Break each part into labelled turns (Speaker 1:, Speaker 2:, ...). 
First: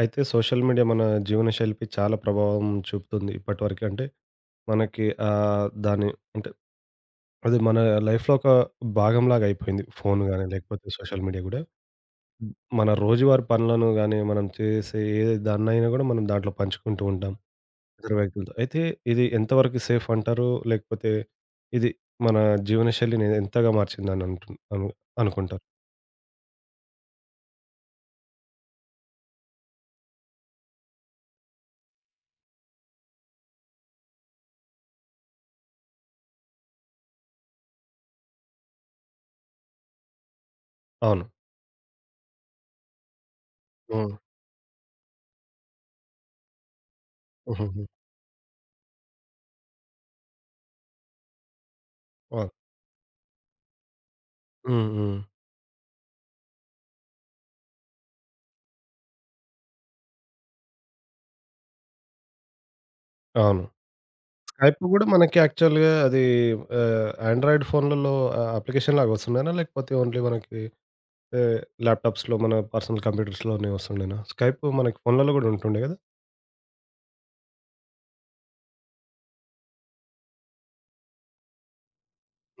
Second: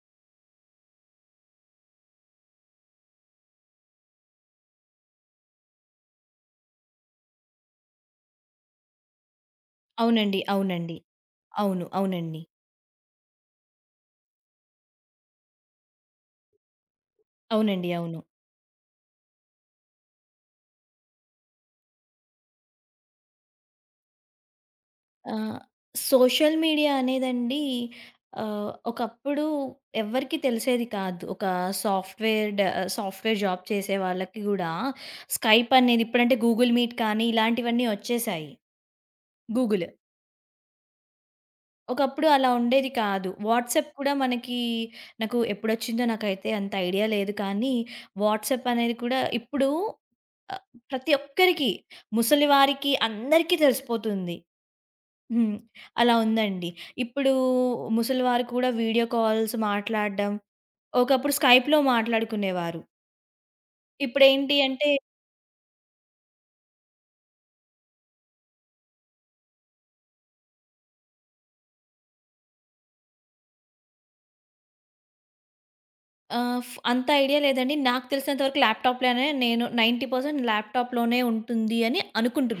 Speaker 1: అయితే social media మన జీవనశైలిపై చాలా ప్రభావం చూపుతుంది ఇప్పటివరకు. అంటే మనకి దాని అంటే అది మన లైఫ్‌లో ఒక భాగంలాగా అయిపోయింది. ఫోను
Speaker 2: అవునండి.
Speaker 1: గాని, లేకపోతే
Speaker 2: అవునండి.
Speaker 1: సోషల్ మీడియా గూడా.
Speaker 2: అవును. అవునండి.
Speaker 1: హ్మ్. మన రోజువారీ పనులను గాని, మనం చేసే ఏ దాన్నైనా గూడా మనం దాంట్లో పంచుకుంటూ ఉంటాం
Speaker 2: అవునండి.
Speaker 1: ఇతర
Speaker 2: అవును.
Speaker 1: వ్యక్తులతో. అయితే ఇది ఎంతవరకు సేఫ్ అంటారు? లేకపోతే ఇది మన జీవనశైలిని ఎంతగా మార్చిందని అంటున్ అను
Speaker 2: ఆహ్,
Speaker 1: అనుకుంటారు?
Speaker 2: సోషల్ మీడియా అనేదండి, ఒకప్పుడు ఎవ్వరికీ తెలిసేది కాదు. ఒక సాఫ్ట్‌వేర్ డ సాఫ్ట్‌వేర్ జాబ్ చేసే వాళ్ళకి గూడా స్కైప్ అనేది, ఇప్పుడంటే గూగుల్ మీట్ కానీ ఇలాంటివన్నీ వచ్చేసాయి. గూగుల్.
Speaker 1: అవును.
Speaker 2: ఒకప్పుడు అలా ఉండేది కాదు. వాట్సాప్ కూడా
Speaker 1: హ్మ్.
Speaker 2: మనకి నాకు ఎప్పుడొచ్చిందో నాకైతే అంత ఐడియా లేదు, కానీ
Speaker 1: హుహుహు.
Speaker 2: వాట్సాప్ అనేది కూడా ఇప్పుడు ఆ, ప్రతి ఒక్కరికి,
Speaker 1: అవును.
Speaker 2: ముసలివారికి అందరికీ తెలిసిపోతుంది.
Speaker 1: హ్మ్. హ్మ్.
Speaker 2: హ్మ్. అలా ఉందండి. ఇప్పుడు ముసలివారు కూడా వీడియో కాల్స్ మాట్లాడడం, ఒకప్పుడు స్కైప్‌లో మాట్లాడుకునేవారు.
Speaker 1: అవును.
Speaker 2: ఇప్పుడేంటి
Speaker 1: స్కైప్
Speaker 2: అంటే
Speaker 1: గూడా మనకి యాక్చువల్‌గా అది ఆండ్రాయిడ్ ఫోన్‌లలో అప్లికేషన్ లాగా వస్తుండేనా? లేకపోతే ఓన్లీ మనకి ఆహ్, ల్యాప్‌టాప్స్‌లో మన పర్సనల్ కంప్యూటర్స్‌లోనే వస్తుండేనా? స్కైప్ మనకి ఫోన్‌లలో గూడా ఉంటుండే గదా!
Speaker 2: ఆహ్, ఫ్ అంత ఐడియా లేదండి. నాకు తెలిసినంత వరకు ల్యాప్‌టాప్‌లోనే, నేను 90% ల్యాప్‌టాప్‌లోనే ఉంటుంది అని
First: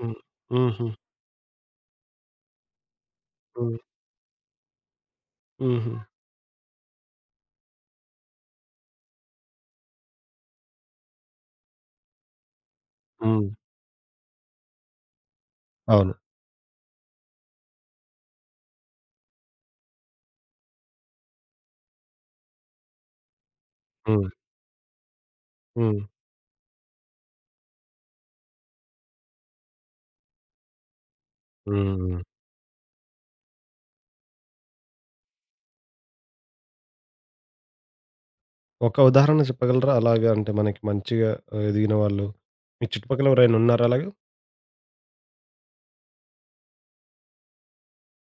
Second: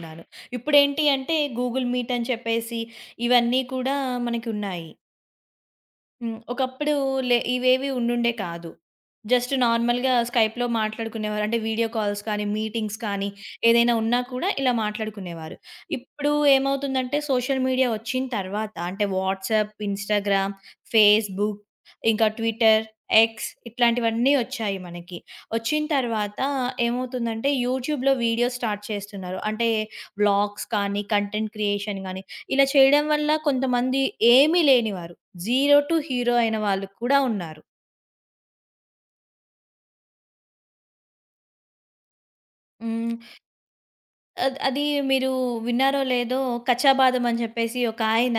Speaker 1: హ్మ్. హుహు.
Speaker 2: ఇప్పుడేంటి అంటే గూగుల్ మీట్ అని చెప్పేసి ఇవన్నీ
Speaker 1: హ్మ్.
Speaker 2: కూడా మనకున్నాయి.
Speaker 1: హుహు.
Speaker 2: హ్మ్. ఒకప్పుడు ఇవేవి ఉండుండే కాదు. జస్ట్ నార్మల్‌గా స్కైప్‌లో మాట్లాడుకునేవారు. అంటే వీడియో కాల్స్ కానీ, మీటింగ్స్ కానీ,
Speaker 1: హ్మ్.
Speaker 2: ఏదైనా ఉన్నా కూడా ఇలా మాట్లాడుకునేవారు.
Speaker 1: అవును.
Speaker 2: ఇప్పుడు ఏమవుతుందంటే, సోషల్ మీడియా వచ్చిన తర్వాత అంటే వాట్సాప్, ఇన్‌స్టాగ్రామ్, ఫేస్‌బుక్, ఇంకా ట్విట్టర్, ఎక్స్
Speaker 1: హ్మ్.
Speaker 2: ఇట్లాంటివన్నీ వచ్చాయి మనకి. వచ్చిన
Speaker 1: హ్మ్.
Speaker 2: తర్వాత ఏమవుతుందంటే యూట్యూబ్‌లో వీడియోస్ స్టార్ట్ చేస్తున్నారు. అంటే వ్లాగ్స్ కానీ, కంటెంట్
Speaker 1: హ్మ్.
Speaker 2: క్రియేషన్ గానీ
Speaker 1: హ్మ్.
Speaker 2: ఇలా చేయడం వల్ల కొంతమంది ఏమీ లేనివారు, జీరో టు హీరో అయిన వాళ్ళు కూడా ఉన్నారు.
Speaker 1: ఒక ఉదాహరణ చెప్పగలరా? అలాగా అంటే మనకి మంచిగా ఎదిగిన వాళ్ళు మీ
Speaker 2: హ్మ్.
Speaker 1: చుట్టుపక్కల ఎవరైనా ఉన్నారా అలాగా?
Speaker 2: అది, మీరు విన్నారో లేదో, 'కచ్చాబాదం' అని చెప్పేసి ఒకాయన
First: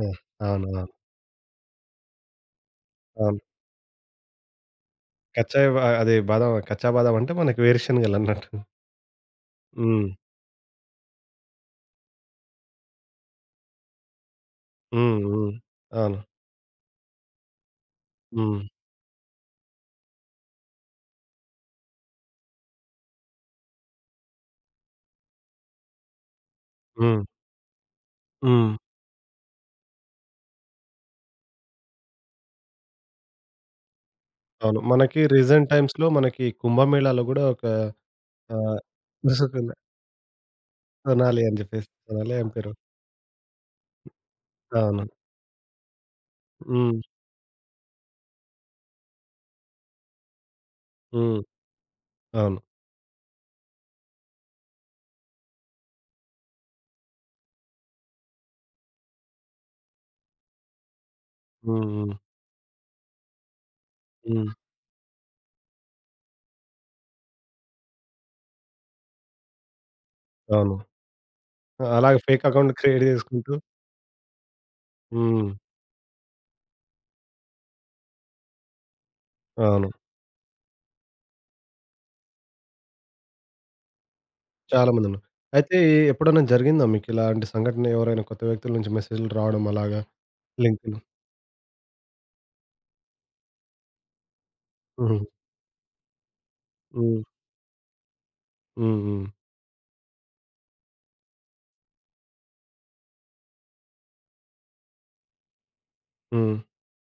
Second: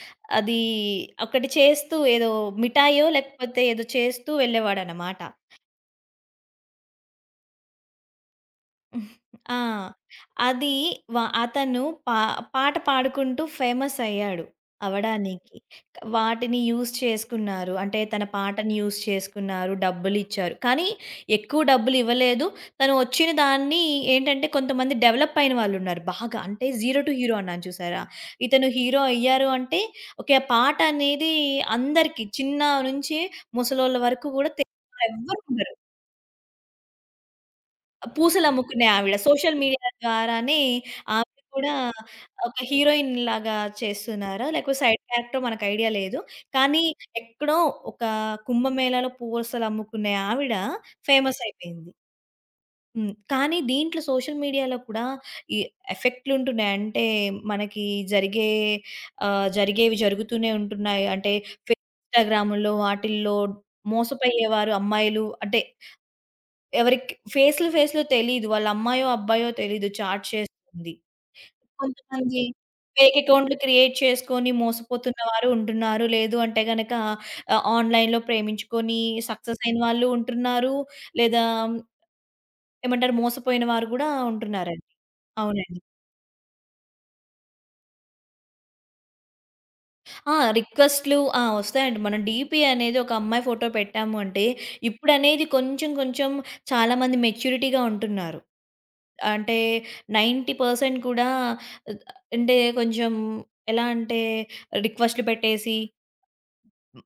Speaker 1: ఆ!
Speaker 2: అది
Speaker 1: అవునవును.
Speaker 2: ఒకటి చేస్తూ, ఏదో మిఠాయో
Speaker 1: అవును.
Speaker 2: లేకపోతే ఏదో చేస్తూ వెళ్ళేవాడనమాట.
Speaker 1: కచ్చాయ్ బా అదే బాదాం కచ్చా బాదాం అంటే మనకి వేరుశనగలన్నట్టు.
Speaker 2: ఆ!
Speaker 1: హ్మ్.
Speaker 2: అది వ అతను పా పాట పాడుకుంటూ ఫేమస్ అయ్యాడు
Speaker 1: హ్మ్. హ్మ్.
Speaker 2: అవ్వడానికి.
Speaker 1: అవును.
Speaker 2: వాటిని యూజ్ చేసుకున్నారు. అంటే తన
Speaker 1: హ్మ్.
Speaker 2: పాటని యూజ్ చేసుకున్నారు. డబ్బులిచ్చారు. కానీ ఎక్కువ డబ్బులివ్వలేదు. తను వచ్చిన దాన్ని, ఏంటంటే కొంతమంది డెవలప్ అయిన వాళ్ళున్నారు బాగా. అంటే జీరో టు
Speaker 1: హ్మ్.
Speaker 2: హీరో అన్నాను చూసారా? ఇతను
Speaker 1: హ్మ్.
Speaker 2: హీరో అయ్యారు అంటే ఓకే. ఆ పాట అనేది అందరికి, చిన్న నుంచి ముసలోళ్ళ వరకు కూడా,
Speaker 1: అవును.
Speaker 2: తెలియని
Speaker 1: మనకి రీసెంట్
Speaker 2: వాళ్ళెవ్వరుండరు.
Speaker 1: టైమ్స్‌లో మనకి కుంభమేళాలో గూడా ఒక ఆహ్,
Speaker 2: పూసలమ్ముకునే ఆవిడ, సోషల్
Speaker 1: ముసుగుంది.
Speaker 2: మీడియా ద్వారానే ఆవిడ
Speaker 1: 'సోనాలి' అని
Speaker 2: కూడా
Speaker 1: జెప్పేసి. 'సోనాలి' ఆమె
Speaker 2: ఒక
Speaker 1: పేరు.
Speaker 2: హీరోయిన్ లాగా చేస్తున్నారా? లేకపోతే సైడ్
Speaker 1: అవును.
Speaker 2: క్యారెక్టరో మనకు ఐడియా లేదు. కానీ
Speaker 1: హ్మ్.
Speaker 2: ఎక్కడో ఒక కుంభమేళాలో పూసలమ్ముకునే ఆవిడ
Speaker 1: హ్మ్.
Speaker 2: ఫేమస్ అయిపోయింది.
Speaker 1: అవును.
Speaker 2: హ్మ్. కానీ దీంట్లో, సోషల్ మీడియాలో కూడా ఈ ఎఫెక్ట్‌లుంటున్నాయి. అంటే మనకి జరిగే, జరిగేవి జరుగుతూనే ఉంటున్నాయి. అంటే
Speaker 1: హ్మ్. హ్మ్.
Speaker 2: ఇన్‌స్టాగ్రాముల్లో వాటిల్లో
Speaker 1: హ్మ్.
Speaker 2: మోసపోయేవారు, అమ్మాయిలు అంటే ఎవరికి ఫేస్‌లు ఫేస్‌లు తెలీదు. వాళ్ళ అమ్మాయో, అబ్బాయో తెలీదు, చాట్
Speaker 1: అవును.
Speaker 2: చేస్తుంది.
Speaker 1: అలాగే
Speaker 2: కొంతమంది
Speaker 1: ఫేక్ అకౌంట్ క్రియేట్
Speaker 2: ఫేక్
Speaker 1: జేసుకుంటూ
Speaker 2: అకౌంట్‌లు క్రియేట్ చేసుకొని మోసపోతున్న వారు
Speaker 1: హ్మ్.
Speaker 2: ఉంటున్నారు. లేదు అంటే గనక ఆన్‌లైన్‌లో ప్రేమించుకొని సక్సెస్ అయిన
Speaker 1: అవును.
Speaker 2: వాళ్ళు ఉంటున్నారు. లేదా ఏమంటారు, మోసపోయిన వారు గూడా ఉంటున్నారండి.
Speaker 1: చాలా మందున్నారు. అయితే
Speaker 2: అవునండి.
Speaker 1: ఎప్పుడన్నా జరిగిందా మీకిలాంటి సంఘటన ఎవరైనా కొత్త వ్యక్తుల నుంచి మెసేజ్‌లు రావడం అలాగా
Speaker 2: ఆ!
Speaker 1: లింక్‌లు?
Speaker 2: రిక్వెస్ట్‌లు ఆ! వస్తాయండి. మనం డీపీ అనేది ఒక అమ్మాయి ఫోటో పెట్టాము అంటే,
Speaker 1: హ్మ్.
Speaker 2: ఇప్పుడనేది కొంచెం కొంచెం చాలామంది
Speaker 1: హ్మ్.
Speaker 2: మెచ్యూరిటీగా ఉంటున్నారు.
Speaker 1: హ్మ్. హ్మ్.
Speaker 2: అంటే 90% కూడా అ, అంటే కొంచెం ఎలా అంటే రిక్వెస్ట్‌లు పెట్టేసి
Speaker 1: హ్మ్.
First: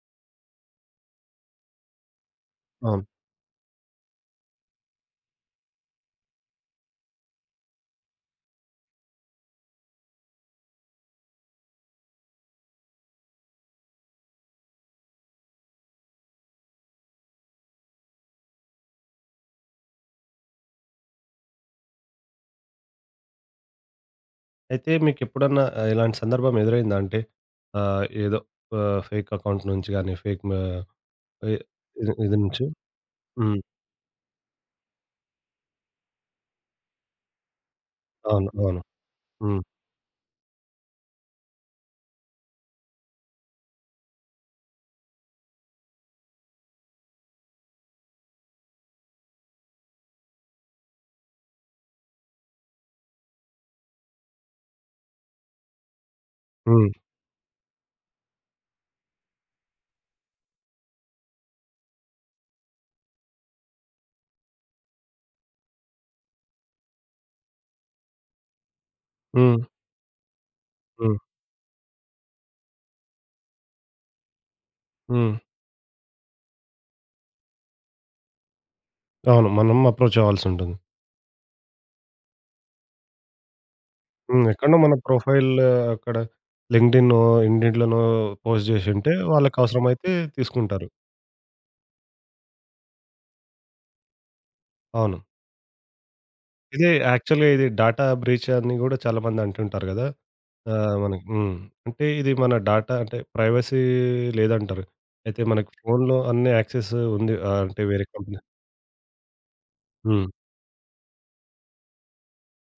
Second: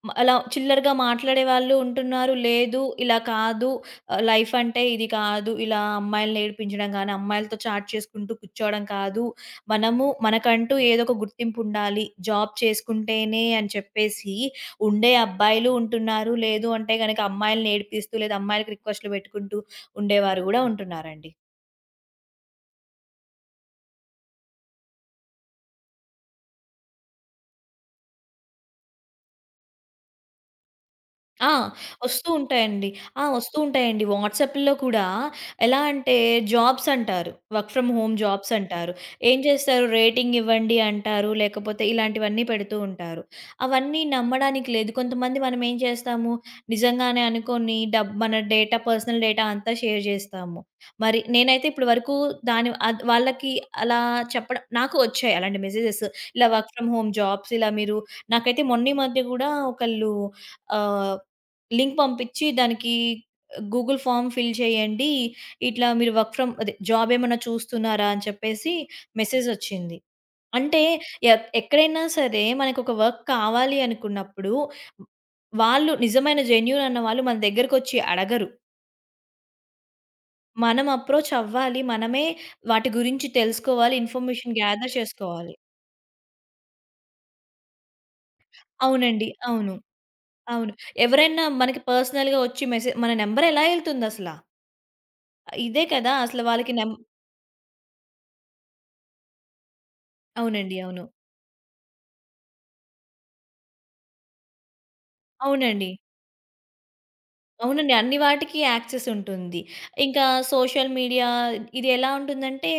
Speaker 2: హ్మ్, అలా చిల్లరగా మాట్లాడే వాళ్ళు ఉంటున్నారు. లేదు
Speaker 1: అవును.
Speaker 2: ఇలా కాదు. లైఫ్ అంటే ఇది కాదు. ఇలా అమ్మాయిల్ని ఏడిపించడం గాని, అమ్మాయిలతో చాట్ చేసుకుంటూ కూర్చోవడం కాదు. మనము మనకంటూ ఏదో ఒక గుర్తింపు ఉండాలి. జాబ్ చేసుకుంటేనే అని చెప్పేసి ఉండే అబ్బాయిలు ఉంటున్నారు. లేదు అంటే గనక అమ్మాయిల్ని ఏడిపిస్తూ లేదా అమ్మాయిలకి రిక్వెస్ట్‌లు పెట్టుకుంటూ ఉండేవారు గూడా ఉంటున్నారండి.
Speaker 1: అయితే మీకెప్పుడన్నా ఇలాంటి సందర్భం ఎదురైందా? అంటే ఆహ్, ఏదో ఫేక్ అకౌంట్ నుంచి గాని, ఫేక్ మ
Speaker 2: ఆ!
Speaker 1: ఇ ఇది
Speaker 2: వస్తూ
Speaker 1: ఇది నుంచి
Speaker 2: ఉంటాయండి. ఆ! వస్తూ
Speaker 1: హ్మ్.
Speaker 2: ఉంటాయండి. వాట్సాప్‌లో కూడా ఎలా అంటే జాబ్స్ అంటారు, వర్క్ ఫ్రమ్ హోమ్
Speaker 1: అవును.
Speaker 2: జాబ్స్
Speaker 1: అవును.
Speaker 2: అంటారు. ఏం
Speaker 1: హ్మ్.
Speaker 2: చేస్తారు రేటింగ్ ఇవ్వండి అంటారు. లేకపోతే ఇలాంటివన్నీ పెడుతూ ఉంటారు. అవన్నీ నమ్మడానికి లేదు. కొంతమంది మనం ఏం చేస్తాము, నిజంగానే అనుకోని మన డేటా, పర్సనల్ డేటా అంతా షేర్ చేస్తాము. మరి నేనైతే ఇప్పటి వరకు దాని వాళ్ళకి అలా చెప్పడం, నాకు వచ్చాయి అలాంటి మెసేజెస్. ఇలా వర్క్ ఫ్రమ్
Speaker 1: హ్మ్.
Speaker 2: హోమ్ జాబ్స్ ఇలా మీరు, నాకైతే మొన్న ఈ మధ్య కూడా ఒకళ్ళు ఆహ్, లింక్ పంపించి దానికి గూగుల్ ఫార్మ్ ఫిల్ చేయండి, ఇట్లా మీరు వర్క్ ఫ్రమ్ అదే జాబ్ ఏమన్నా చూస్తున్నారా అని చెప్పేసి
Speaker 1: హ్మ్.
Speaker 2: మెసేజొచ్చింది. అంటే
Speaker 1: హ్మ్.
Speaker 2: ఎక్కడైనా సరే మనకొక వర్క్ కావాలి అనుకున్నప్పుడు,
Speaker 1: హ్మ్.
Speaker 2: వాళ్ళు నిజమైన జెన్యూన్ అన్న వాళ్ళు మన దగ్గరకొచ్చి అడగరు.
Speaker 1: అవును. మనం అప్రోచ్ అవ్వాల్సుంటుంది.
Speaker 2: మనం అప్రోచ్ అవ్వాలి. మనమే వాటి గురించి తెలుసుకోవాలి,
Speaker 1: హ్మ్.
Speaker 2: ఇన్ఫర్మేషన్
Speaker 1: ఎక్కడనో
Speaker 2: గ్యాదర్
Speaker 1: మన ప్రొఫైల్
Speaker 2: చేసుకోవాలి.
Speaker 1: అక్కడ లింక్డ్ఇన్నో, ఇన్‌డీడ్‌లోనో పోస్ట్ జేసుంటే
Speaker 2: అవునండి. అవును.
Speaker 1: వాళ్ళకవసరమైతే
Speaker 2: అవును.
Speaker 1: తీసుకుంటారు.
Speaker 2: ఎవరైనా మనకి పర్సనల్‌గా వచ్చి మన నంబర్ ఎలా ఎళ్తుందసల?
Speaker 1: అవును.
Speaker 2: ఇదే కదా! అసలు వాళ్ళకి నం
Speaker 1: ఇదే యాక్చువల్‌గా ఇది డాటా బ్రీచ్ అని గూడా చాలా మంది అంటుంటారు గదా! ఆ!
Speaker 2: అవునండి. అవును.
Speaker 1: మనకి హ్మ్. అంటే ఇది మన డాటా అంటే ప్రైవసీ లేదంటారు. అయితే మనకి
Speaker 2: అవునండి.
Speaker 1: ఫోన్‌లో అన్ని యాక్సెస్ ఉంది. అంటే
Speaker 2: అవునండి.
Speaker 1: వేరే
Speaker 2: అన్ని
Speaker 1: కంపెనీ
Speaker 2: వాటికి యాక్సెస్ ఉంటుంది. ఇంకా
Speaker 1: హ్మ్.
Speaker 2: సోషల్ మీడియా, ఇది ఎలా ఉంటుందంటే,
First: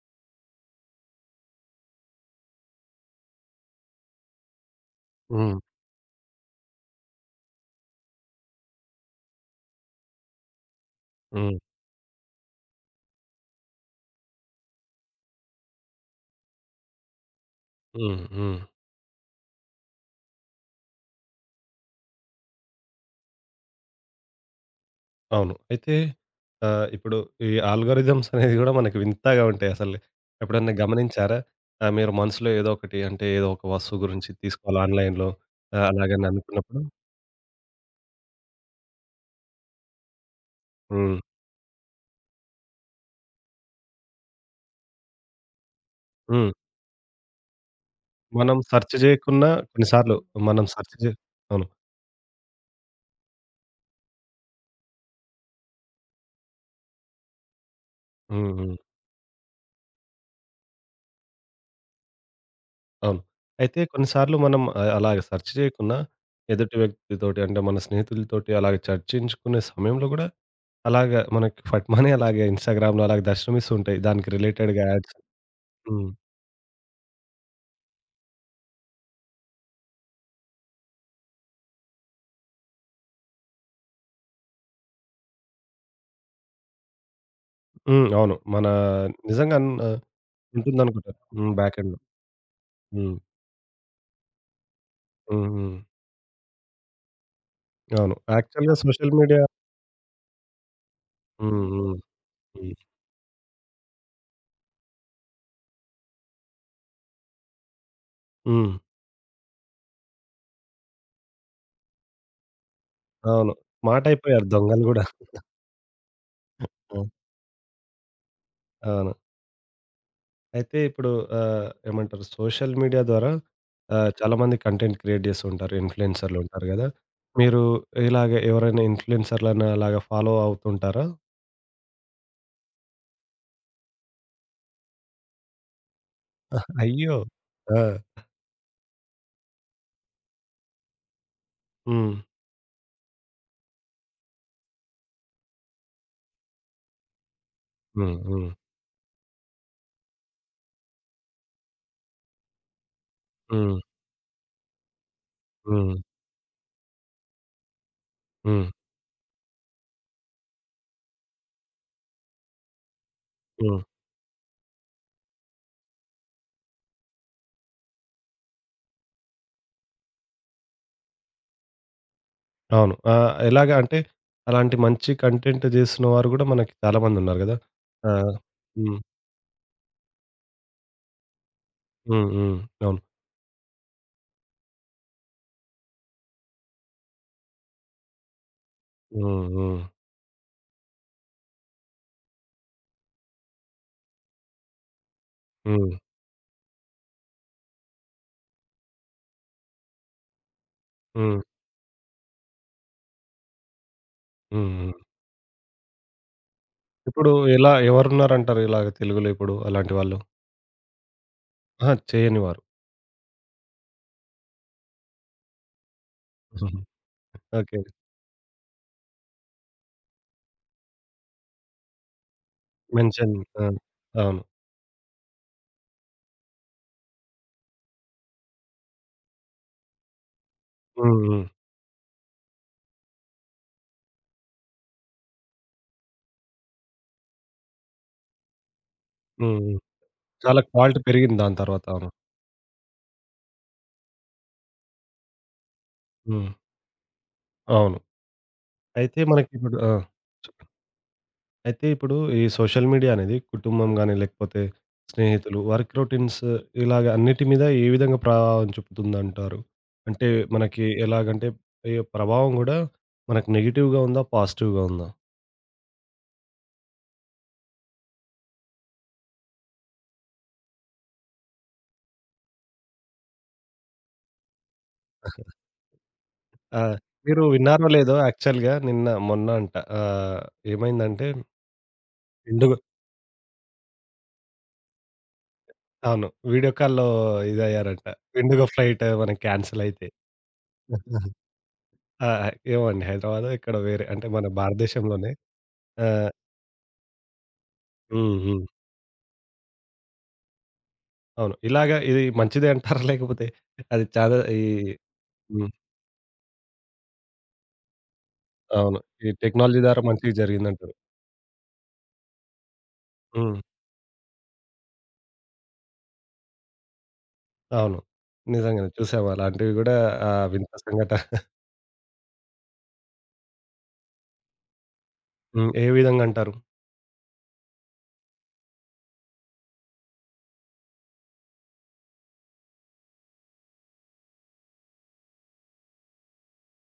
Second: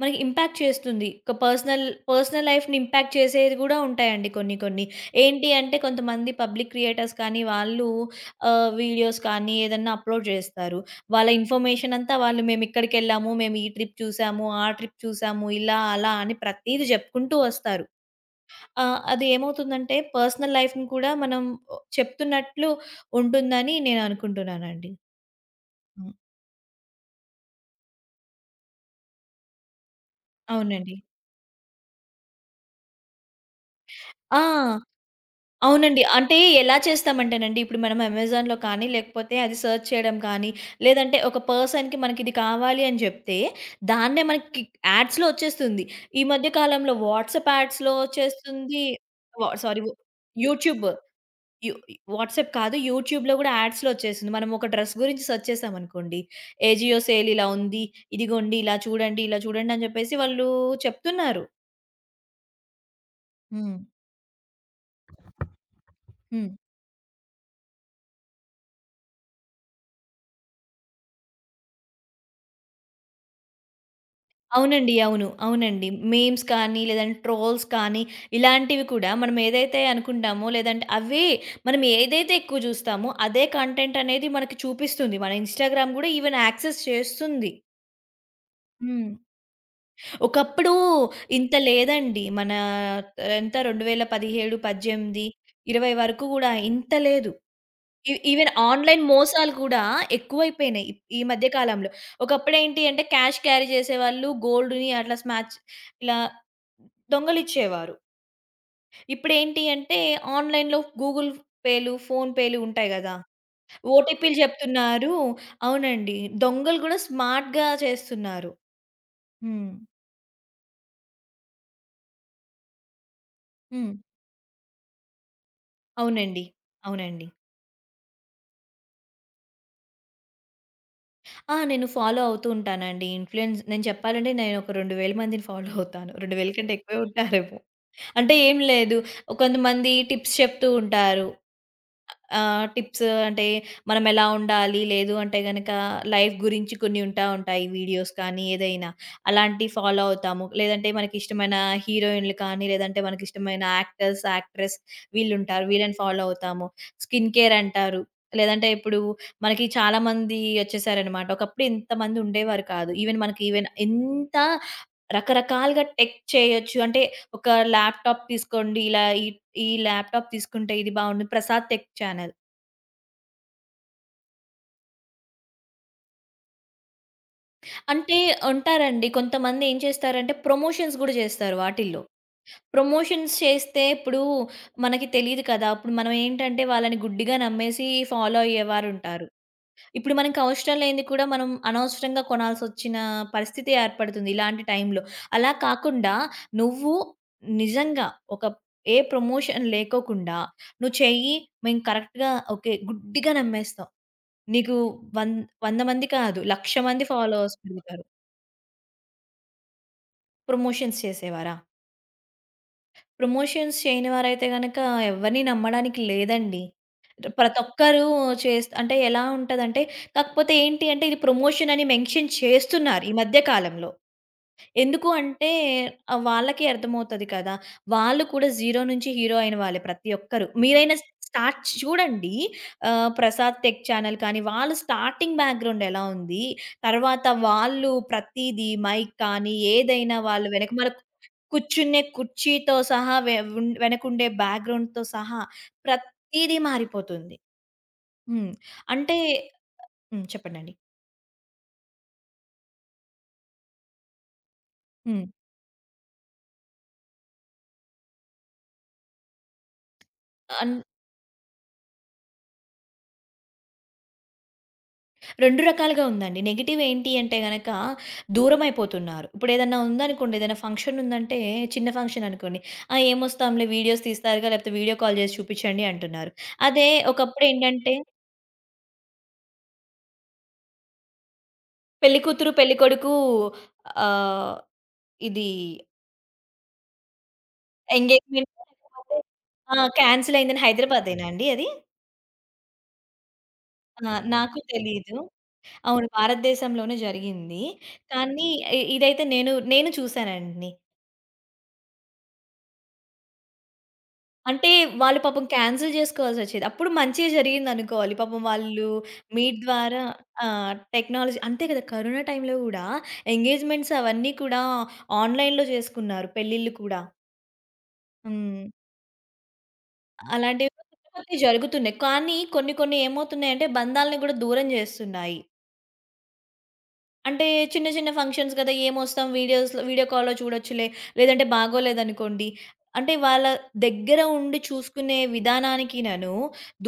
Speaker 2: మనకి ఇంపాక్ట్ చేస్తుంది. ఒక పర్సనల్, పర్సనల్ లైఫ్‌ని ఇంపాక్ట్ చేసేది గూడా ఉంటాయండి కొన్ని కొన్ని. ఏంటి
Speaker 1: హ్మ్.
Speaker 2: అంటే కొంతమంది పబ్లిక్ క్రియేటర్స్ కానీ వాళ్ళు వీడియోస్ కానీ ఏదన్నా అప్‌లోడ్ చేస్తారు. వాళ్ళ
Speaker 1: హ్మ్.
Speaker 2: ఇన్ఫర్మేషన్ అంతా, వాళ్ళు మేమిక్కడికెళ్ళాము, మేము ఈ ట్రిప్ చూసాము, ఆ ట్రిప్ చూసాము, ఇలా అలా అని ప్రతీది జెప్పుకుంటూ వస్తారు.
Speaker 1: హ్మ్. హ్మ్.
Speaker 2: ఆ! అది ఏమవుతుందంటే పర్సనల్ లైఫ్‌ని కూడా మనం చెప్తున్నట్లు ఉంటుందని నేననుకుంటున్నానండి.
Speaker 1: అవును. అయితే
Speaker 2: హ్మ్.
Speaker 1: ఇప్పుడు ఈ ఆల్గోరిథమ్స్ అనేది గూడా మనకి వింతగా ఉంటాయి అసలు. ఎప్పుడన్నా
Speaker 2: అవునండి.
Speaker 1: గమనించారా? మీరు మనసులో ఏదో ఒకటి అంటే ఏదో ఒక వస్తువు గురించి
Speaker 2: ఆ!
Speaker 1: తీసుకోవాలి ఆన్‌లైన్‌లో
Speaker 2: అవునండి.
Speaker 1: అలాగని
Speaker 2: అంటే ఎలా
Speaker 1: అనుకున్నప్పుడు
Speaker 2: చేస్తామంటేనండి, ఇప్పుడు మనం అమెజాన్‌లో కానీ, లేకపోతే అది సెర్చ్ చేయడం కానీ, లేదంటే
Speaker 1: హ్మ్.
Speaker 2: ఒక పర్సన్‌కి మనకిది కావాలి అని చెప్తే, దాన్నే మనకి యాడ్స్‌లో ఒచ్చేస్తుంది. ఈ మధ్య
Speaker 1: హ్మ్.
Speaker 2: కాలంలో వాట్సాప్ యాడ్స్‌లో
Speaker 1: మనం
Speaker 2: ఒచ్చేస్తుంది.
Speaker 1: సెర్చ్
Speaker 2: వ
Speaker 1: జేయకున్నా
Speaker 2: సారీ
Speaker 1: కొన్ని
Speaker 2: వ్
Speaker 1: సార్లు మనం
Speaker 2: యూట్యూబ్.
Speaker 1: సెర్చ్ జే అవును.
Speaker 2: యు వాట్సాప్ కాదు, యూట్యూబ్‌లో గూడా యాడ్స్‌లో వచ్చేసింది. మనం ఒక డ్రెస్ గురించి సెర్చ్ చేసామనుకోండి, ఏజియో సేల్ ఇలా ఉంది,
Speaker 1: హ్మ్.
Speaker 2: ఇదిగోండి ఇలా
Speaker 1: హ్మ్.
Speaker 2: చూడండి, ఇలా చూడండి అని చెప్పేసి వాళ్ళు చెప్తున్నారు.
Speaker 1: అవును.
Speaker 2: హ్మ్.
Speaker 1: అయితే కొన్నిసార్లు మనం అలాగ సెర్చ్ చేయకున్నా
Speaker 2: హ్మ్.
Speaker 1: ఎదుటి వ్యక్తితోటి అంటే మన స్నేహితులతోటి అలాగ చర్చించుకునే సమయంలో గూడా అలాగా మనకి ఫట్‌మని అలాగే ఇన్‌స్టాగ్రామ్‌లో అలాగే దర్శనమిస్తూ ఉంటాయి. దానికి రిలేటెడ్‌గా
Speaker 2: అవునండి.
Speaker 1: యాడ్స్.
Speaker 2: అవును. అవునండి.
Speaker 1: హ్మ్.
Speaker 2: మీమ్స్ కానీ, లేదంటే ట్రోల్స్ కానీ, ఇలాంటివి కూడా మనం ఏదైతే అనుకుంటామో, లేదంటే అవే, మనం ఏదైతే ఎక్కువ చూస్తామో, అదే కంటెంట్ అనేది మనకి చూపిస్తుంది. మన ఇన్‌స్టాగ్రామ్ గూడా ఈవెన్ యాక్సెస్ చేస్తుంది.
Speaker 1: హ్మ్. అవును. మన
Speaker 2: హ్మ్.
Speaker 1: నిజంగా
Speaker 2: ఒకప్పుడు
Speaker 1: ఉంటుందనుకుంటాను. హ్మ్.
Speaker 2: ఇంత
Speaker 1: బ్యాక్ ఎండ్‌లో.
Speaker 2: లేదండి. మన
Speaker 1: హ్మ్.
Speaker 2: ఎంత, 2017, 18,
Speaker 1: హ్మ్. హ్మ్.
Speaker 2: 20 వరకు గూడా ఇంత లేదు. ఈ
Speaker 1: అవును.
Speaker 2: ఈవెన్
Speaker 1: యాక్చువల్‌గా
Speaker 2: ఆన్‌లైన్
Speaker 1: సోషల్ మీడియా
Speaker 2: మోసాలు కూడా ఎక్కువైపోయినాయి ఈ మధ్య
Speaker 1: హ్మ్.
Speaker 2: కాలంలో.
Speaker 1: హ్మ్. హ్మ్.
Speaker 2: ఒకప్పుడేంటి అంటే క్యాష్ క్యారీ చేసేవాళ్ళు గోల్డ్‌ని అట్లా స్మాచ్ ఇలా దొంగలిచ్చేవారు.
Speaker 1: హ్మ్.
Speaker 2: ఇప్పుడేంటి అంటే ఆన్‌లైన్‌లో గూగుల్ పేలు, ఫోన్ పేలు ఉంటాయి గదా!
Speaker 1: అవును.
Speaker 2: ఓటీపీలు
Speaker 1: మాటైపోయారు దొంగలు గూడా.
Speaker 2: చెప్తున్నారు. అవునండి. దొంగలు గూడా
Speaker 1: ఆ!
Speaker 2: స్మార్ట్‌గా చేస్తున్నారు.
Speaker 1: అవును.
Speaker 2: హ్మ్.
Speaker 1: అయితే ఇప్పుడు ఏమంటారు సోషల్ మీడియా ద్వారా
Speaker 2: హ్మ్.
Speaker 1: చాలామంది కంటెంట్ క్రియేట్ చేస్తూ ఉంటారు. ఇన్‌ఫ్లుయెన్సర్‌లు
Speaker 2: అవునండి.
Speaker 1: ఉంటారు గదా!
Speaker 2: అవునండి.
Speaker 1: మీరు ఇలాగ ఎవరైనా ఇన్‌ఫ్లుయెన్సర్‌లను అలాగ ఫాలో అవుతుంటారా?
Speaker 2: ఆ! నేను ఫాలో అవుతూ ఉంటానండి. ఇన్‌ఫ్లుయెన్స్ నేను చెప్పాలంటే, నేను ఒక 2000 మందిని ఫాలో అవుతాను. 2000 కంటే ఎక్కువే
Speaker 1: అయ్యో!
Speaker 2: ఉంటారేమో.
Speaker 1: ఆ!
Speaker 2: అంటే ఏం లేదు, కొంతమంది టిప్స్ చెప్తూ ఉంటారు.
Speaker 1: హ్మ్.
Speaker 2: టిప్స్ అంటే మనం ఎలా ఉండాలి, లేదు అంటే గనక లైఫ్ గురించి కొన్ని ఉంటాయి వీడియోస్
Speaker 1: హ్మ్.
Speaker 2: కానీ
Speaker 1: హ్మ్.
Speaker 2: ఏదైనా. అలాంటివి ఫాలో అవుతాము. లేదంటే మనకిష్టమైన హీరోయిన్‌లు కానీ, లేదంటే మనకిష్టమైన
Speaker 1: హ్మ్.
Speaker 2: యాక్టర్స్, యాక్ట్రెస్, వీళ్ళుంటారు.
Speaker 1: హ్మ్.
Speaker 2: వీళ్ళని ఫాలో అవుతాము. స్కిన్ కేర్ అంటారు. లేదంటే
Speaker 1: హ్మ్.
Speaker 2: ఇప్పుడు మనకి చాలా మంది వచ్చేసారనమాట. ఒకప్పుడు ఇంతమంది ఉండేవారు కాదు. ఈవెన్ మనకి ఈవెన్
Speaker 1: హ్మ్.
Speaker 2: ఎంత రకరకాలుగా టెక్ చేయొచ్చు అంటే, ఒక ల్యాప్‌టాప్ తీసుకోండి, ఇలా ఈ ఈ ల్యాప్‌టాప్ తీసుకుంటే ఇది బావుండు, 'ప్రసాద్ టెక్ ఛానెల్'
Speaker 1: అవును. ఎలాగ అంటే అలాంటి మంచి కంటెంట్ చేస్తున్న వారు గూడా మనకి చాలామందున్నారు గదా! ఆ!
Speaker 2: అంటే
Speaker 1: హ్మ్.
Speaker 2: ఉంటారండి. కొంతమంది ఏం చేస్తారంటే ప్రమోషన్స్ గూడా చేస్తారు వాటిల్లో.
Speaker 1: హ్మ్. హ్మ్. అవును.
Speaker 2: ప్రమోషన్స్ చేస్తే ఇప్పుడు మనకి తెలీదు కదా! అప్పుడు మనం ఏంటంటే వాళ్ళని గుడ్డిగా నమ్మేసి ఫాలో అయ్యేవారుంటారు.
Speaker 1: హ్మ్. హ్మ్.
Speaker 2: ఇప్పుడు మనకవసరం లేనిది కూడా మనం అనవసరంగా కొనాల్సొచ్చిన పరిస్థితి ఏర్పడుతుంది ఇలాంటి టైంలో. అలా
Speaker 1: హ్మ్.
Speaker 2: కాకుండా, నువ్వు నిజంగా ఒక ఏ ప్రమోషన్ లేకోకుండా నువ్వు చెయ్యి,
Speaker 1: హ్మ్.
Speaker 2: మేము కరెక్ట్‌గా ఓకే, గుడ్డిగా నమ్మేస్తాం.
Speaker 1: హ్మ్.
Speaker 2: నీకు
Speaker 1: హ్మ్.
Speaker 2: వం 100 మంది కాదు, 1,00,000 మంది
Speaker 1: ఇప్పుడు
Speaker 2: ఫాలోవర్స్
Speaker 1: ఎలా
Speaker 2: పెరుగుతారు.
Speaker 1: ఎవరున్నారంటారు ఇలాగ తెలుగులో ఇప్పుడు అలాంటి వాళ్ళు?
Speaker 2: ప్రమోషన్స్ చేసేవారా?
Speaker 1: అహా! చేయనివారు.
Speaker 2: ప్రమోషన్స్ చేయని వారైతే గనక ఎవరిని నమ్మడానికి లేదండి. ప్రతి
Speaker 1: ఓకే.
Speaker 2: ఒక్కరు అంటే ఎలా ఉంటదంటే, కాకపోతే ఏంటి అంటే ఇది ప్రమోషన్ అని మెన్షన్ చేస్తున్నారు ఈ
Speaker 1: మెన్షన్
Speaker 2: మధ్య
Speaker 1: ఆ!
Speaker 2: కాలంలో.
Speaker 1: అవును.
Speaker 2: ఎందుకు అంటే వాళ్ళకి అర్థమవుతది కదా! వాళ్ళు కూడా 0 నుంచి హీరో అయిన వాళ్ళే ప్రతి ఒక్కరు. మీరైనా
Speaker 1: హ్మ్. హ్మ్.
Speaker 2: స్టార్ట్ చూడండి, 'ప్రసాద్ టెక్ ఛానల్' కానీ, వాళ్ళు స్టార్టింగ్ బ్యాక్‌గ్రౌండ్ ఎలా ఉంది? తర్వాత వాళ్ళు ప్రతీది, మైక్ కానీ
Speaker 1: హ్మ్. హ్మ్.
Speaker 2: ఏదైనా వాళ్ళు
Speaker 1: చాలా
Speaker 2: వెనకమాల
Speaker 1: క్వాలిటీ పెరిగింది దాని తర్వాత.
Speaker 2: కూర్చునే
Speaker 1: అవును.
Speaker 2: కుర్చీతో సహా, వె ఉన్ వెనకుండే బ్యాక్‌గ్రౌండ్‌తో సహా
Speaker 1: హ్మ్.
Speaker 2: ప్రతీదీ మారిపోతుంది.
Speaker 1: అవును.
Speaker 2: హ్మ్. అంటే
Speaker 1: అయితే మనకిప్పుడు ఆ!
Speaker 2: హ్మ్.
Speaker 1: చెప్పండి.
Speaker 2: చెప్పండండి.
Speaker 1: అయితే ఇప్పుడు ఈ సోషల్ మీడియా అనేది కుటుంబం గాని, లేకపోతే
Speaker 2: హ్మ్.
Speaker 1: స్నేహితులు, వర్క్ రొటీన్స్ ఇలాగ అన్నిటి మీద ఏ విధంగా ప్రభావం చూపుతుందంటారు? అంటే
Speaker 2: అన్
Speaker 1: మనకి ఎలాగంటే ఈ ప్రభావం గూడా మనకు నెగెటివ్‌గా ఉందా? పాజిటివ్‌గా ఉందా?
Speaker 2: 2 రకాలుగా ఉందండి. నెగెటివ్ ఏంటి అంటే గనక దూరమైపోతున్నారు. ఇప్పుడేదన్నా ఉందనుకోండి, ఏదైనా ఫంక్షన్ ఉందంటే, చిన్న ఫంక్షన్ అనుకోండి, "ఆ! ఏమొస్తాంలే వీడియోస్ తీస్తారుగా, లేకపోతే వీడియో కాల్ చేసి చూపించండి" అంటున్నారు.
Speaker 1: ఆ!
Speaker 2: అదే
Speaker 1: మీరు విన్నారో
Speaker 2: ఒకప్పుడేంటంటే
Speaker 1: లేదో యాక్చువల్‌గా నిన్న మొన్న అంట ఆహ్, ఏమైందంటే
Speaker 2: పెళ్ళికూతురు,
Speaker 1: ఎండు
Speaker 2: పెళ్ళికొడుకు ఆహ్, ఇది
Speaker 1: అవును. వీడియో కాల్‌లో ఇదయ్యారంట.
Speaker 2: ఎంగేజ్‌మెంట్
Speaker 1: ఇండిగో ఫ్లైట్
Speaker 2: లేకపోతే
Speaker 1: మనకి
Speaker 2: ఆ!
Speaker 1: క్యాన్సెల్ అయితే.
Speaker 2: కాన్సెల్ అయిందని, హైదరాబాదేనా అండి అది?
Speaker 1: ఆ! ఏమో అండి హైదరాబాదో ఎక్కడో వేరే
Speaker 2: ఆ!
Speaker 1: అంటే మన
Speaker 2: నాకు తెలీదు.
Speaker 1: భారతదేశంలోనే.
Speaker 2: అవును,
Speaker 1: ఆ!
Speaker 2: భారతదేశంలోనే జరిగింది.
Speaker 1: హ్మ్.
Speaker 2: కానీ
Speaker 1: హ్మ్.
Speaker 2: ఇదైతే నేను చూసానండి.
Speaker 1: అవును. ఇలాగ ఇది మంచిదే అంటారా? లేకపోతే అది చాలా ఈ
Speaker 2: అంటే వాళ్ళు పాపం
Speaker 1: హ్మ్.
Speaker 2: కాన్సెల్ జేసుకోవాల్సొచ్చేది. అప్పుడు మంచే జరిగిందనుకోవాలి. పాపం వాళ్ళు
Speaker 1: అవును. ఈ
Speaker 2: మీట్
Speaker 1: టెక్నాలజీ
Speaker 2: ద్వారా,
Speaker 1: ద్వారా మంచి
Speaker 2: ఆ!
Speaker 1: జరిగిందంటారు.
Speaker 2: టెక్నాలజీ అంతే కదా! కరోనా టైమ్‌లో గూడా
Speaker 1: హ్మ్.
Speaker 2: ఎంగేజ్‌మెంట్స్ అవన్నీ కూడా ఆన్‌లైన్‌లో చేసుకున్నారు, పెళ్ళిళ్ళు కూడా.
Speaker 1: అవును.
Speaker 2: హ్మ్.
Speaker 1: నిజంగానే చూసాము అలాంటివి గూడా
Speaker 2: అలాంటివి
Speaker 1: వింత
Speaker 2: కొత్త
Speaker 1: సంఘటన.
Speaker 2: కొత్తవి జరుగుతున్నాయి. కానీ కొన్ని కొన్ని ఏమవుతున్నాయంటే బంధాలను గూడా దూరం జేస్తున్నాయి.
Speaker 1: హ్మ్. ఏ విధంగా అంటారు?
Speaker 2: అంటే చిన్న చిన్న ఫంక్షన్స్ కదా! ఏమొస్తాం వీడియోస్‌లో వీడియో కాల్‌లో చూడొచ్చులే, లేదంటే బాగోలేదనుకోండి. అంటే వాళ్ళ దగ్గర ఉండి చూసుకునే విధానానికినను,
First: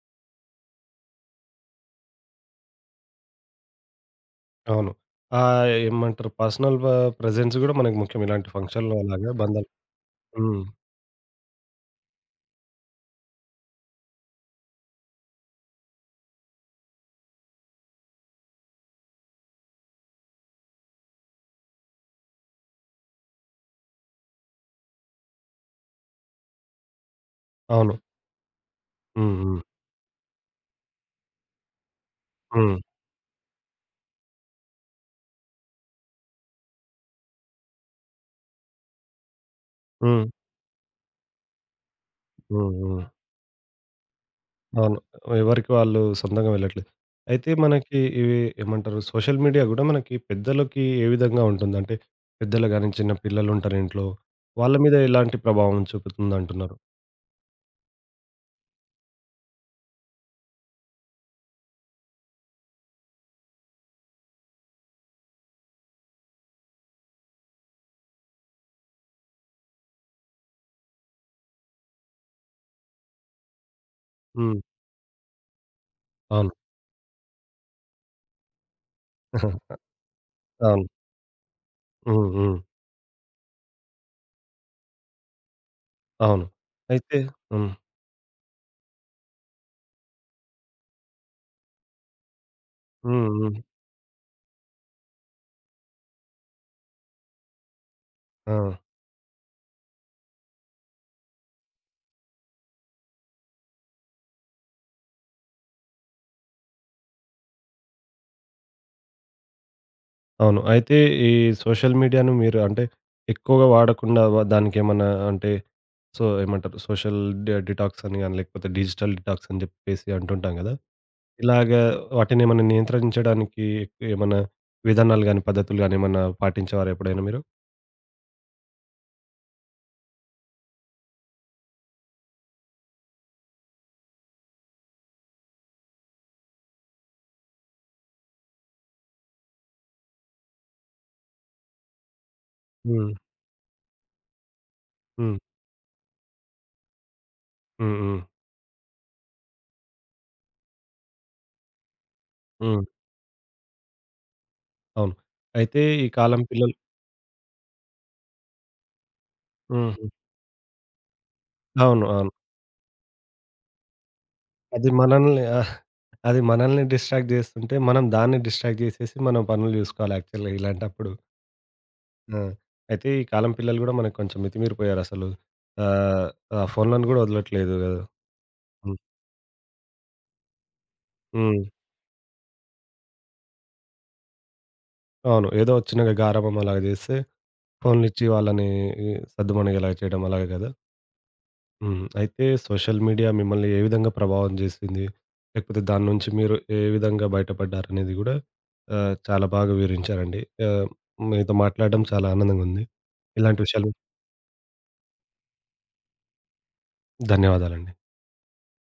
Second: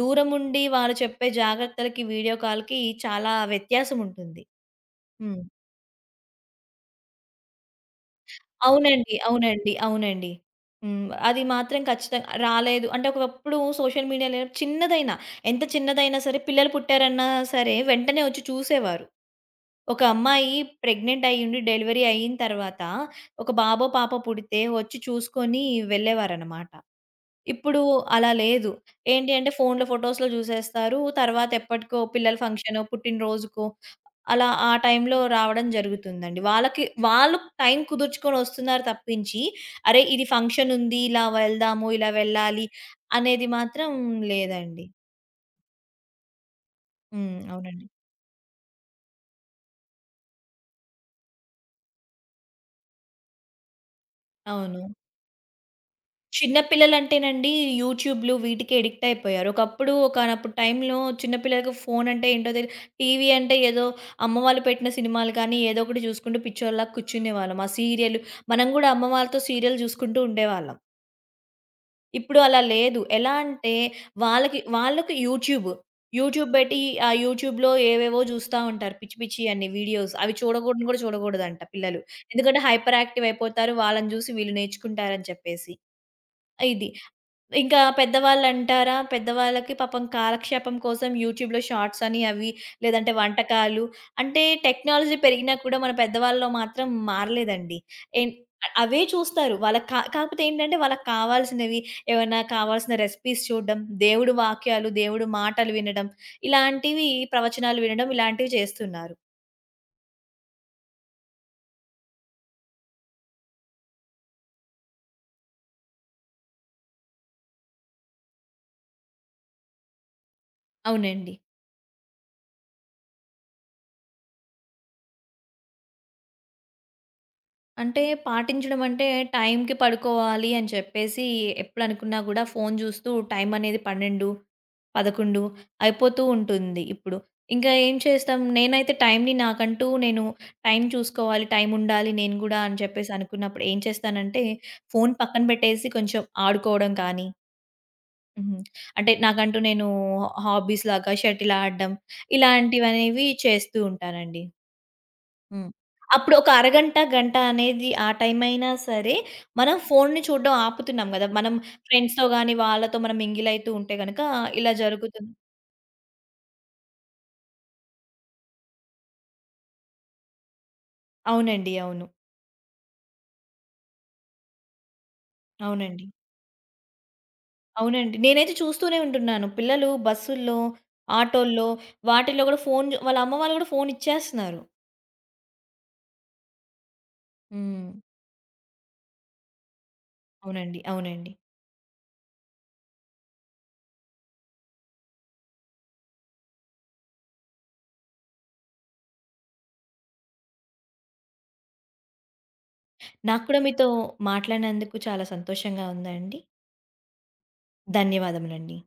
Speaker 2: దూరముండి వాళ్ళు చెప్పే జాగ్రత్తలకి, వీడియో కాల్‌కి చాలా వ్యత్యాసం ఉంటుంది.
Speaker 1: అవును.
Speaker 2: హ్మ్.
Speaker 1: ఏమంటారు పర్సనల్ ప ప్రెజెన్స్ గూడా మనకి ముఖ్యం. ఇలాంటి ఫంక్షన్‌లో
Speaker 2: అవునండి.
Speaker 1: అలాగా బంధాలు
Speaker 2: అవునండి. అవునండి.
Speaker 1: హ్మ్.
Speaker 2: హ్మ్. అది మాత్రం ఖచ్చితంగా రాలేదు. అంటే ఒకప్పుడు సోషల్ మీడియాలో చిన్నదైనా, ఎంత చిన్నదైనా సరే, పిల్లలు పుట్టారన్నా సరే వెంటనే వచ్చి చూసేవారు. ఒక అమ్మాయి ప్రెగ్నెంట్ అయ్యుండి డెలివరీ అయిన తర్వాత ఒక బాబో, పాపో పుడితే వచ్చి చూసుకొని వెళ్ళేవారనమాట. ఇప్పుడు
Speaker 1: అవును.
Speaker 2: అలా లేదు. ఏంటి
Speaker 1: హ్మ్.
Speaker 2: అంటే
Speaker 1: హ్మ్.
Speaker 2: ఫోనులో, ఫోటోస్‌లో జూసేస్తారు. తర్వాత ఎప్పటికో పిల్లల
Speaker 1: హ్మ్.
Speaker 2: ఫంక్షనో, పుట్టినరోజుకో, అలా ఆ టైంలో రావడం జరుగుతుందండి. వాళ్ళకి వాళ్ళు టైం కుదుర్చుకొని వస్తున్నారు తప్పించి, అరే!
Speaker 1: హ్మ్.
Speaker 2: ఇది ఫంక్షన్ ఉంది, ఇలా వెళ్దాము, ఇలా వెళ్ళాలి
Speaker 1: హ్మ్. హ్మ్.
Speaker 2: అనేది మాత్రం లేదండి.
Speaker 1: అవును. ఎవరికి వాళ్ళు సొంతంగా వెళ్ళట్లేదు.
Speaker 2: హ్మ్.
Speaker 1: అయితే
Speaker 2: అవునండి.
Speaker 1: మనకి ఇవి ఏమంటారు సోషల్ మీడియా గూడా మనకి పెద్దలకి ఏ విధంగా ఉంటుంది? అంటే పెద్దలు గాని, చిన్న పిల్లలుంటారు ఇంట్లో. వాళ్ళ
Speaker 2: అవును.
Speaker 1: మీద ఎలాంటి ప్రభావం
Speaker 2: చిన్న
Speaker 1: చూపుతుందంటున్నారు?
Speaker 2: పిల్లలంటేనండి యూట్యూబ్‌లు వీటికే అడిక్ట్ అయిపోయారు. ఒకప్పుడు ఒకానప్పుడు టైంలో చిన్న పిల్లలకి ఫోన్ అంటే ఏంటో టీవీ అంటే ఏదో, అమ్మ వాళ్ళు పెట్టిన సినిమాలు కానీ, ఏదో ఒకటి చూసుకుంటూ పిచ్చోళ్ళలా కూర్చునేవాళ్ళం. ఆ సీరియల్, మనం కూడా అమ్మ వాళ్ళతో సీరియల్ చూసుకుంటూ ఉండేవాళ్ళం. ఇప్పుడు అలా లేదు. ఎలా అంటే వాళ్ళకి
Speaker 1: హ్మ్.
Speaker 2: వాళ్ళకి యూట్యూబ్. యూట్యూబ్
Speaker 1: అవును.
Speaker 2: పెట్టి, ఆ యూట్యూబ్‌లో ఏవేవో చూస్తా ఉంటారు. పిచ్చి పిచ్చియి అన్ని వీడియోస్. అవి
Speaker 1: అవును.
Speaker 2: చూడకూడనివి కూడా చూడకూడదంట పిల్లలు.
Speaker 1: హ్మ్. హ్మ్.
Speaker 2: ఎందుకంటే హైపర్ యాక్టివ్ అయిపోతారు, వాళ్ళని చూసి వీళ్ళు నేర్చుకుంటారని చెప్పేసి.
Speaker 1: అవును.
Speaker 2: ఇది.
Speaker 1: అయితే హ్మ్.
Speaker 2: ఇంకా పెద్దవాళ్ళంటారా? పెద్దవాళ్ళకి పాపం కాలక్షేపం కోసం యూట్యూబ్‌లో షార్ట్స్ అని, అవి లేదంటే
Speaker 1: హ్మ్. హ్మ్.
Speaker 2: వంటకాలు, అంటే టెక్నాలజీ పెరిగినా కూడా మన పెద్దవాళ్ళలో మాత్రం మారలేదండి. ఎన్
Speaker 1: ఆ!
Speaker 2: అవే చూస్తారు. వాళ్ళకి కాకపోతే ఏంటంటే వాళ్ళకి కావాల్సినవి, ఏవన్నా కావాల్సిన రెసిపీస్ చూడడం, దేవుడి వాక్యాలు, దేవుడి మాటలు వినడం, ఇలాంటివి, ప్రవచనాలు వినడం, ఇలాంటివి చేస్తున్నారు.
Speaker 1: అవును. అయితే ఈ సోషల్ మీడియాను మీరు అంటే ఎక్కువగా వాడకుండా దానికేమన్నా అంటే సో ఏమంటారు సోషల్ డిటాక్స్ అని గాని, లేకపోతే డిజిటల్ డిటాక్స్ అని జెప్పేసి అంటుంటాం గదా!
Speaker 2: అవునండి.
Speaker 1: ఇలాగా వాటినేమన్నా నియంత్రించడానికి ఏమన్నా విధానాలు గాని, పద్ధతులు గాని ఏమన్నా పాటించేవారా ఎప్పుడైనా మీరు?
Speaker 2: అంటే పాటించడం అంటే టైంకి పడుకోవాలి అని చెప్పేసి ఎప్పుడనుకున్నా గూడా ఫోను జూస్తూ టైం అనేది 12, 11 అయిపోతూ ఉంటుంది ఇప్పుడు. ఇంకా ఏం చేస్తాం, నేనైతే టైంని నాకంటూ నేను టైం చూసుకోవాలి, టైముండాలి నేను గూడా అని చెప్పేసి
Speaker 1: హ్మ్.
Speaker 2: అనుకున్నప్పుడు ఏం చేస్తానంటే ఫోను
Speaker 1: హ్మ్.
Speaker 2: పక్కన పెట్టేసి కొంచెం ఆడుకోవడం కానీ
Speaker 1: హ్మ్. హ్మ్.
Speaker 2: హ్మ్, అంటే నాకంటూ నేను హాబీస్‌లాగా షటిల్ ఆడడం
Speaker 1: హ్మ్.
Speaker 2: ఇలాంటివనేవి చేస్తూ ఉంటానండి.
Speaker 1: అవును.
Speaker 2: హ్మ్.
Speaker 1: అయితే ఈ
Speaker 2: అప్పుడు
Speaker 1: కాలం
Speaker 2: ఒక
Speaker 1: పిల్లలు
Speaker 2: అరగంట, గంట అనేది ఆ టైమైనా సరే, మనం
Speaker 1: హ్మ్.
Speaker 2: ఫోన్‌ని చూడడం ఆపుతున్నాం గదా! మనం
Speaker 1: అవును.
Speaker 2: ఫ్రెండ్స్‌తో
Speaker 1: అవును.
Speaker 2: గాని, వాళ్ళతో మనం మింగిలయితూ ఉంటే గనక ఇలా
Speaker 1: అది
Speaker 2: జరుగుతుంది.
Speaker 1: మనల్ని ఆ, అది మనల్ని డిస్ట్రాక్ట్ జేస్తుంటే, మనం దాన్ని డిస్ట్రాక్ట్ జేసేసి మన పనులు జూసుకోవాలి యాక్చువల్‌గా ఇలాంటప్పుడు.
Speaker 2: అవునండి. అవును.
Speaker 1: ఆ! అయితే ఈ కాలం పిల్లలు గూడా మనకు కొంచెం మితిమీరిపోయారసలు.
Speaker 2: అవునండి.
Speaker 1: ఆహ్, ఆ ఫోన్‌లను గూడా వదలట్లేదు గదా!
Speaker 2: అవునండి. నేనైతే చూస్తూనే
Speaker 1: హ్మ్.
Speaker 2: ఉంటున్నాను. పిల్లలు బస్సుల్లో,
Speaker 1: హ్మ్.
Speaker 2: ఆటోల్లో, వాటిల్లో గూడా ఫోన్ వాళ్ళ అమ్మ వాళ్ళు గూడా ఫోన్ ఇచ్చేస్తున్నారు.
Speaker 1: అవును. ఏదో చిన్నగా గారాబం అలాగా జేస్తారు.
Speaker 2: హ్మ్.
Speaker 1: ఫోన్లిచ్చి వాళ్ళని ఈ సద్దుమణిగేలా చేయడం అలాగే గదా!
Speaker 2: అవునండి. అవునండి.
Speaker 1: హ్మ్. అయితే సోషల్ మీడియా మిమ్మల్ని ఏ విధంగా ప్రభావం జేసింది? లేకపోతే దాని నుంచి మీరు ఏ విధంగా బయటపడ్డారనేది గూడా చాలా బాగా వివరించారండి. ఆహ్, మీతో మాట్లాడడం చాలా ఆనందంగుంది.
Speaker 2: నాకు కూడా
Speaker 1: ఇలాంటి
Speaker 2: మీతో
Speaker 1: విషయాలు
Speaker 2: మాట్లాడినందుకు చాలా సంతోషంగా ఉందండి.
Speaker 1: ధన్యవాదాలండి.
Speaker 2: ధన్యవాదములండి.